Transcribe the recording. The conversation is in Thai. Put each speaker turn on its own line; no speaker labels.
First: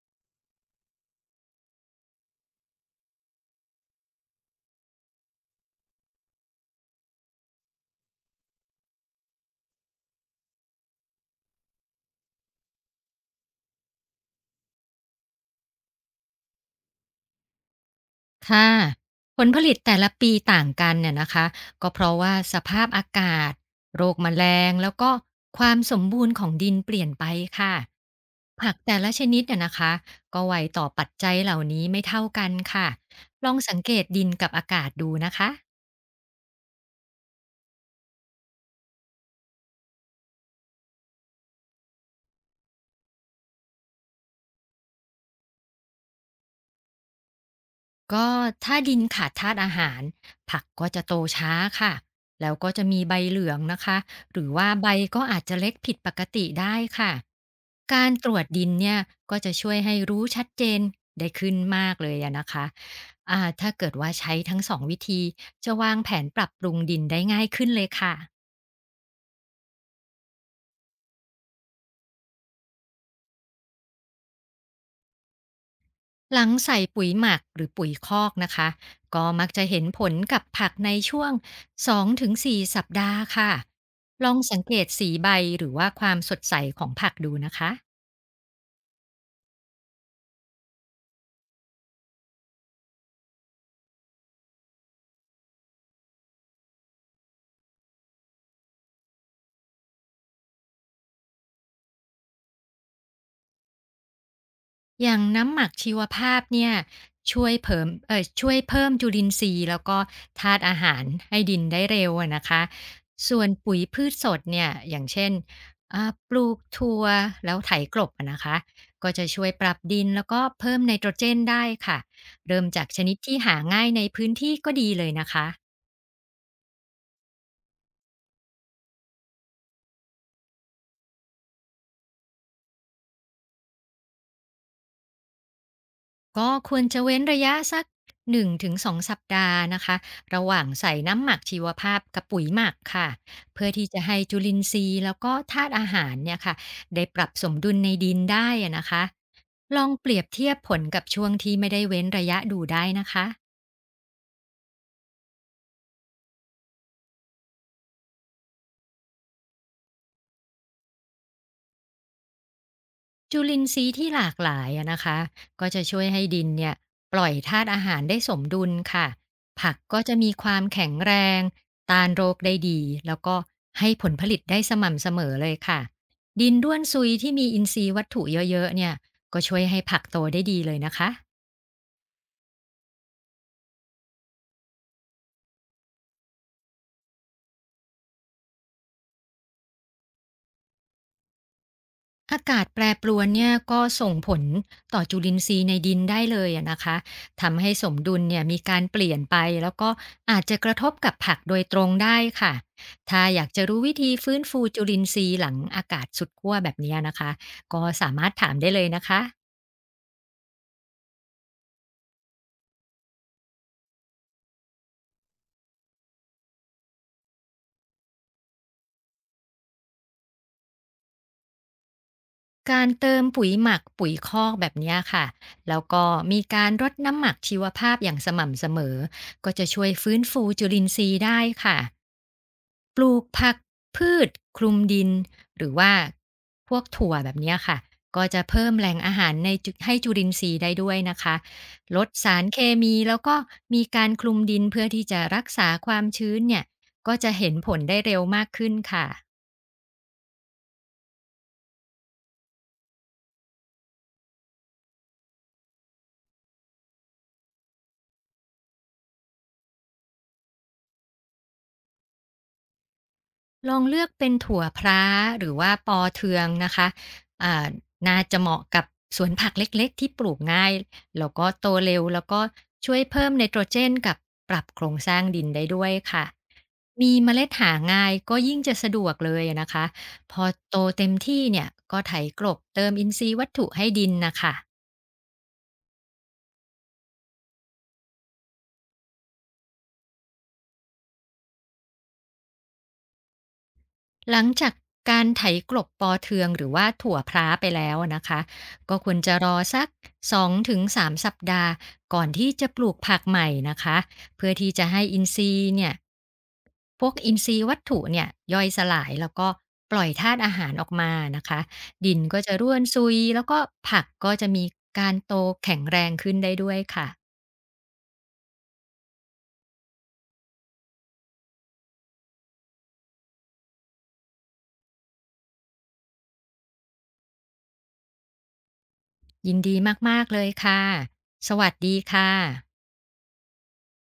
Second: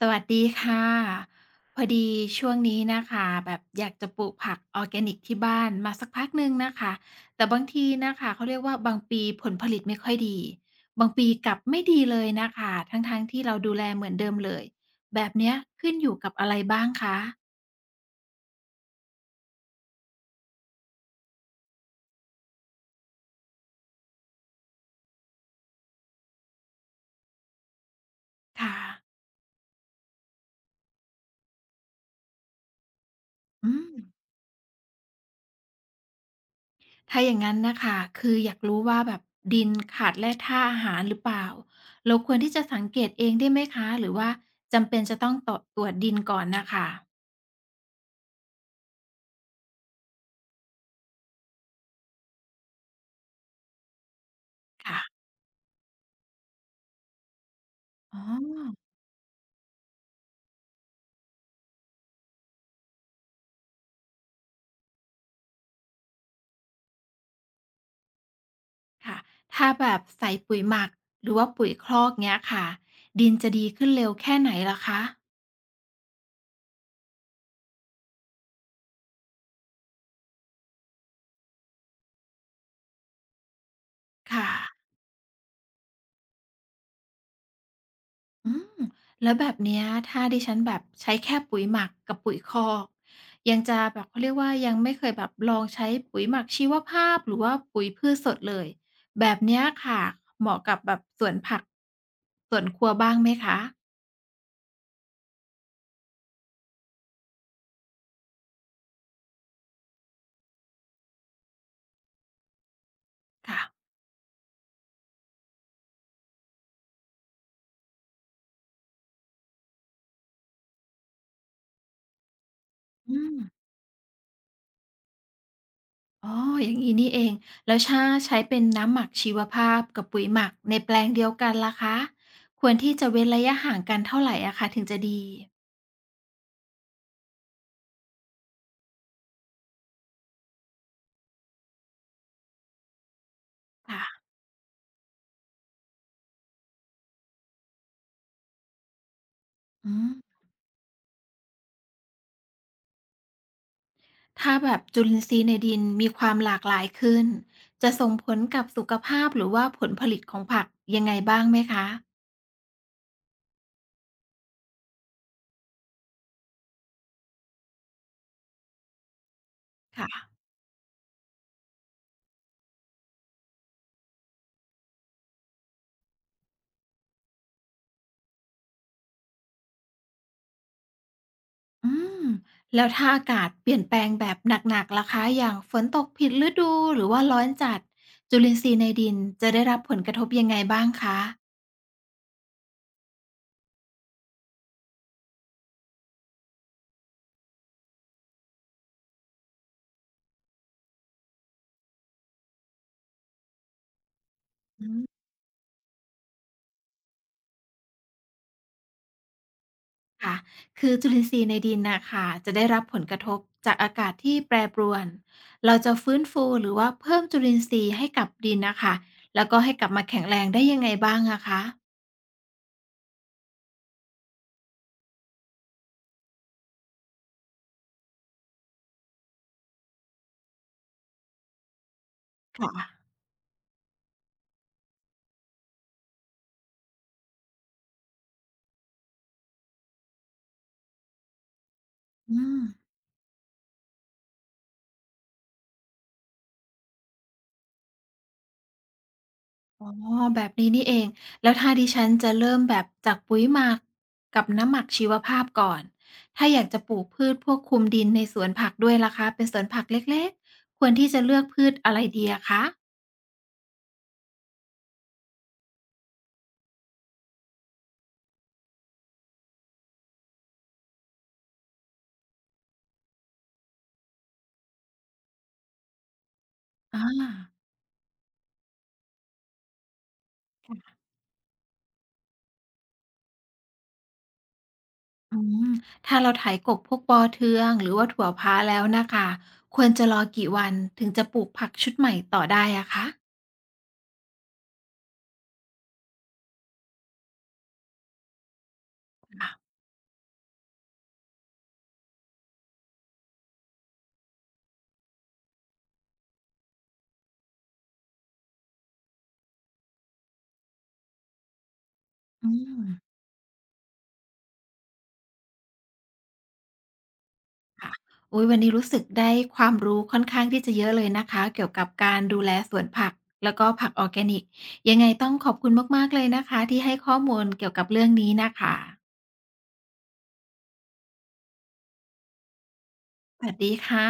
สวัสดีค่ะพอดีช่วงนี้นะคะแบบอยากจะปลูกผักออร์แกนิกที่บ้านมาสักพักหนึ่งนะคะแต่บางทีนะคะเขาเรียกว่าบางปีผลผลิตไม่ค่อยดีบางปีกลับไม่ดีเลยนะคะทั้งๆทที่เราดูแลเหมือนเดิมเลยแบบเนี้ยขึ้นอยู่กับอะไรบ้างคะ
ค่ะผลผลิตแต่ละปีต่างกันเนี่ยนะคะก็เพราะว่าสภาพอากาศโรคแมลงแล้วก็ความสมบูรณ์ของดินเปลี่ยนไปค่ะผั
ค่ะ
กแต่ละชนิดเนี่ยนะคะก็ไวต่อปัจจัยเหล่านี้ไม่เท่ากันค่ะลอง
อื
สัง
ม
เกตดินกับอากาศดูนะคะ
ถ้าอย่างนั้นนะคะคืออยากรู้ว่าแบบดินขาดแร่ธาตุอาหารหรือเปล่าเราควรที่จะสังเกตเองได้ไหมคะหรือว่าจำเป็นจะต้องตรวจดินก่อนนะคะ
ก็ถ้าดินขาดธาตุอาหารผักก็จะโตช้าค่ะแล้วก็จะมีใบเหลืองนะคะหรือว่าใบ
ค่ะ
ก็อาจจะเล็กผิดปกติได้ค่ะการ
อ๋
ตรวจดิน
อ
เนี่ยก็จะช่วยให้รู้ชัดเจนได้ขึ้นมากเลยอะนะคะถ้าเกิดว่าใช้ทั้งสองวิธีจะวางแผนปรับปรุงดินได้ง่ายขึ้นเลยค่ะ
ค่ะถ้าแบบใส่ปุ๋ยหมักหรือว่าปุ๋ยคลอกเงี้ยค่ะดินจะดีขึ้นเร็วแค่ไหนล่ะคะ
หลังใส่ปุ๋ยหมักหรือปุ๋ยคอกนะคะก็มักจะเห็นผลกับผักในช่วง2-4สสัปดาห์ค่ะลอง
ค่ะ
สังเกตสีใบหรือว่าความสดใสของผักดูนะคะ
อืมแล้วแบบเนี้ยถ้าดิฉันแบบใช้แค่ปุ๋ยหมักกับปุ๋ยคอกยังจะแบบเขาเรียกว่ายังไม่เคยแบบลองใช้ปุ๋ยหมักชีวภาพหรือว่าปุ๋ยพืชสดเลยแบบเนี้ยค่ะเหมาะกับแบบสวนผักสวนครัวบ้างไหมคะ
อย่างน้ำหมักชีวภาพเนี่ยช่วยเพิ่มจุลินทรีย์แล้วก็ธาตุอาหารให้ดินได้เร็วอะนะคะส่วน
ค่ะ
ปุ๋ยพืชสดเนี่ยอย่างเช่นปลูกถั่วแล้วไถกลบอะนะคะก็จะช่วยปรับดินแล้วก็เพิ่มไนโตรเจนได้ค่ะเริ่มจากชนิด
อื
ที่
ม
หาง่ายในพื้นที่ก็ดีเลยนะคะ
อ๋ออย่างนี้นี่เอง แล้วถ้าใช้เป็นน้ำหมักชีวภาพกับปุ๋ยหมักในแปลงเดียวกันล่ะคะควรที่จะเว้นระยะห่างกันเท่าไหร่อะคะถึงจะดี
ก็ควรจะเว้นระยะสัก1-2สองสัปดาห์นะคะระหว่างใส่น้ำหมักชีวภาพกับปุ๋ยหมักค่ะเพื่อที่จะให้
ค่ะ
จุลินทรีย์แล้วก็ธาตุอาหารเนี่ยค่ะได้ปรับสมดุลในดินได้อะนะคะลอง
อื
เปรียบ
ม
เทียบผลกับช่วงที่ไม่ได้เว้นระยะดูได้นะคะ
ถ้าแบบจุลินทรีย์ในดินมีความหลากหลายขึ้น จะส่งผลกับสุขภาพหรือว่าผลผลิตของผักยังไงบ้างไหมคะ
จุลินทรีย์ที่หลากหลายอะนะคะก็จะช่วยให้ดินเนี่ยปล่อยธาตุอาหารได้สมดุลค่ะผักก็
ค่ะ
จะมีความแข็งแรงต้านโรคได้ดีแล้วก็ให้ผลผลิตได้สม่ำเสมอเลยค่ะดินด้วนซุยที่มีอินทรีย์วัตถุเยอะๆเนี่ยก็ช่วยให้ผักโตได้ดีเลยนะคะ
อืมแล้วถ้าอากาศเปลี่ยนแปลงแบบหนักๆล่ะคะอย่างฝนตกผิดฤดูหรือว่าร้อนจัดจุลินทรีย์ในดินจะได้รับผลกระทบยังไงบ้างคะ
อากาศแปรปรวนเนี่ยก็ส่งผลต่อจุลินทรีย์ในดินได้เลยอะนะคะทำให้สมดุลเนี่ยมีการเปลี่ยนไปแล้วก็อาจจะกระทบกับผักโดยตรงได้ค่ะถ้าอยากจะรู้วิธีฟื้นฟูจุลินทรีย์หลังอากาศสุดขั้วแบบเนี้ยนะคะก็สามารถถามได้เลยนะคะ
ค่ะคือจุลินทรีย์ในดินนะคะจะได้รับผลกระทบจากอากาศที่แปรปรวน เราจะฟื้นฟูหรือว่าเพิ่มจุลินทรีย์ให้กับดินนะคะแล้วก็ให้กลับมาแข็งแรงได้ยังไงบ้างอะคะ
การเติมปุ๋ยหมักปุ๋ยคอกแบบเนี้ยค่ะแล้วก็มีการรดน้ำหมักชีวภาพอย่างสม่ำเสมอก็จะช่วยฟื้นฟูจุลินทรีย์ได้ค่ะ ป
ค่ะ
ลูกผักพืชคลุมดินหรือว่าพวกถั่วแบบเนี้ยค่ะก็จะเพิ่มแหล่งอาหารในจุให้จุลินทรีย์ได้ด้วยนะคะลด
อื
สารเค
ม
มีแล้วก็มีการคลุมดินเพื่อที่จะรักษาความชื้นเนี่ยก็จะเห็นผลได้เร็วมากขึ้นค่ะ
อ๋อแบบนี้นี่เองแล้วถ้าดิฉันจะเริ่มแบบจากปุ๋ยหมักกับน้ำหมักชีวภาพก่อนถ้าอยากจะปลูกพืชพวกคุมดินในสวนผักด้วยล่ะคะเป็นสวนผักเล็กๆควรที่จะเลือกพืชอะไรดีอะคะ
ลองเลือกเป็นถั่วพร้าหรือว่าปอเทืองนะคะอ่าน่าจะเหมาะกับสวนผักเล็กๆที่ปลูกง่าย แล้วก็โตเร็วแล้วก็ช่วยเพิ่มไนโตรเจนกับปรับโครงสร้างดินได้ด้วยค่ะ
อา
มีเมล็ดหาง่ายก็ยิ่งจะสะดวกเลยนะคะ พอโตเต็มที่เนี่ยก็ไถกลบเติมอินทรีย์วัตถุให้ดินนะคะ
อืมถ้าเราไถกบพวกปอเทืองหรือว่าถั่วพะแล้วนะคะควรจะรอกี่วันถึงจะปลูกผักชุดใหม่ต่อได้อะคะ
หลังจากการไถกลบปอเทืองหรือว่าถั่วพร้าไปแล้วนะคะก็ควรจะร
ค่ะ
อสัก2-3สามสัปดาห์ก่อนที่จะปลูกผักใหม่นะคะเพื่อที่จะให้อินทรีย์เนี่ยพวกอินทรีย์วัตถุเนี่ยย่อยสลายแล้วก็ปล่อยธาตุอาหารออกมานะคะดินก็
อื
จะร่วน
ม
ซุยแล้วก็ผักก็จะมีการโตแข็งแรงขึ้นได้ด้วยค่ะ
ค่ะโอุ๊ยวันนี้รู้สึกได้ความรู้ค่อนข้างที่จะเยอะเลยนะคะเกี่ยวกับการดูแลสวนผักแล้วก็ผักออร์แกนิกยังไงต้องขอบคุณมากๆเลยนะคะที่ให้ข้อมูลเกี่ยวกับเรื่องนี้นะคะ
ยินดีมากๆเลยค่ะสวัสดีค่ะ
สวัสดีค่ะ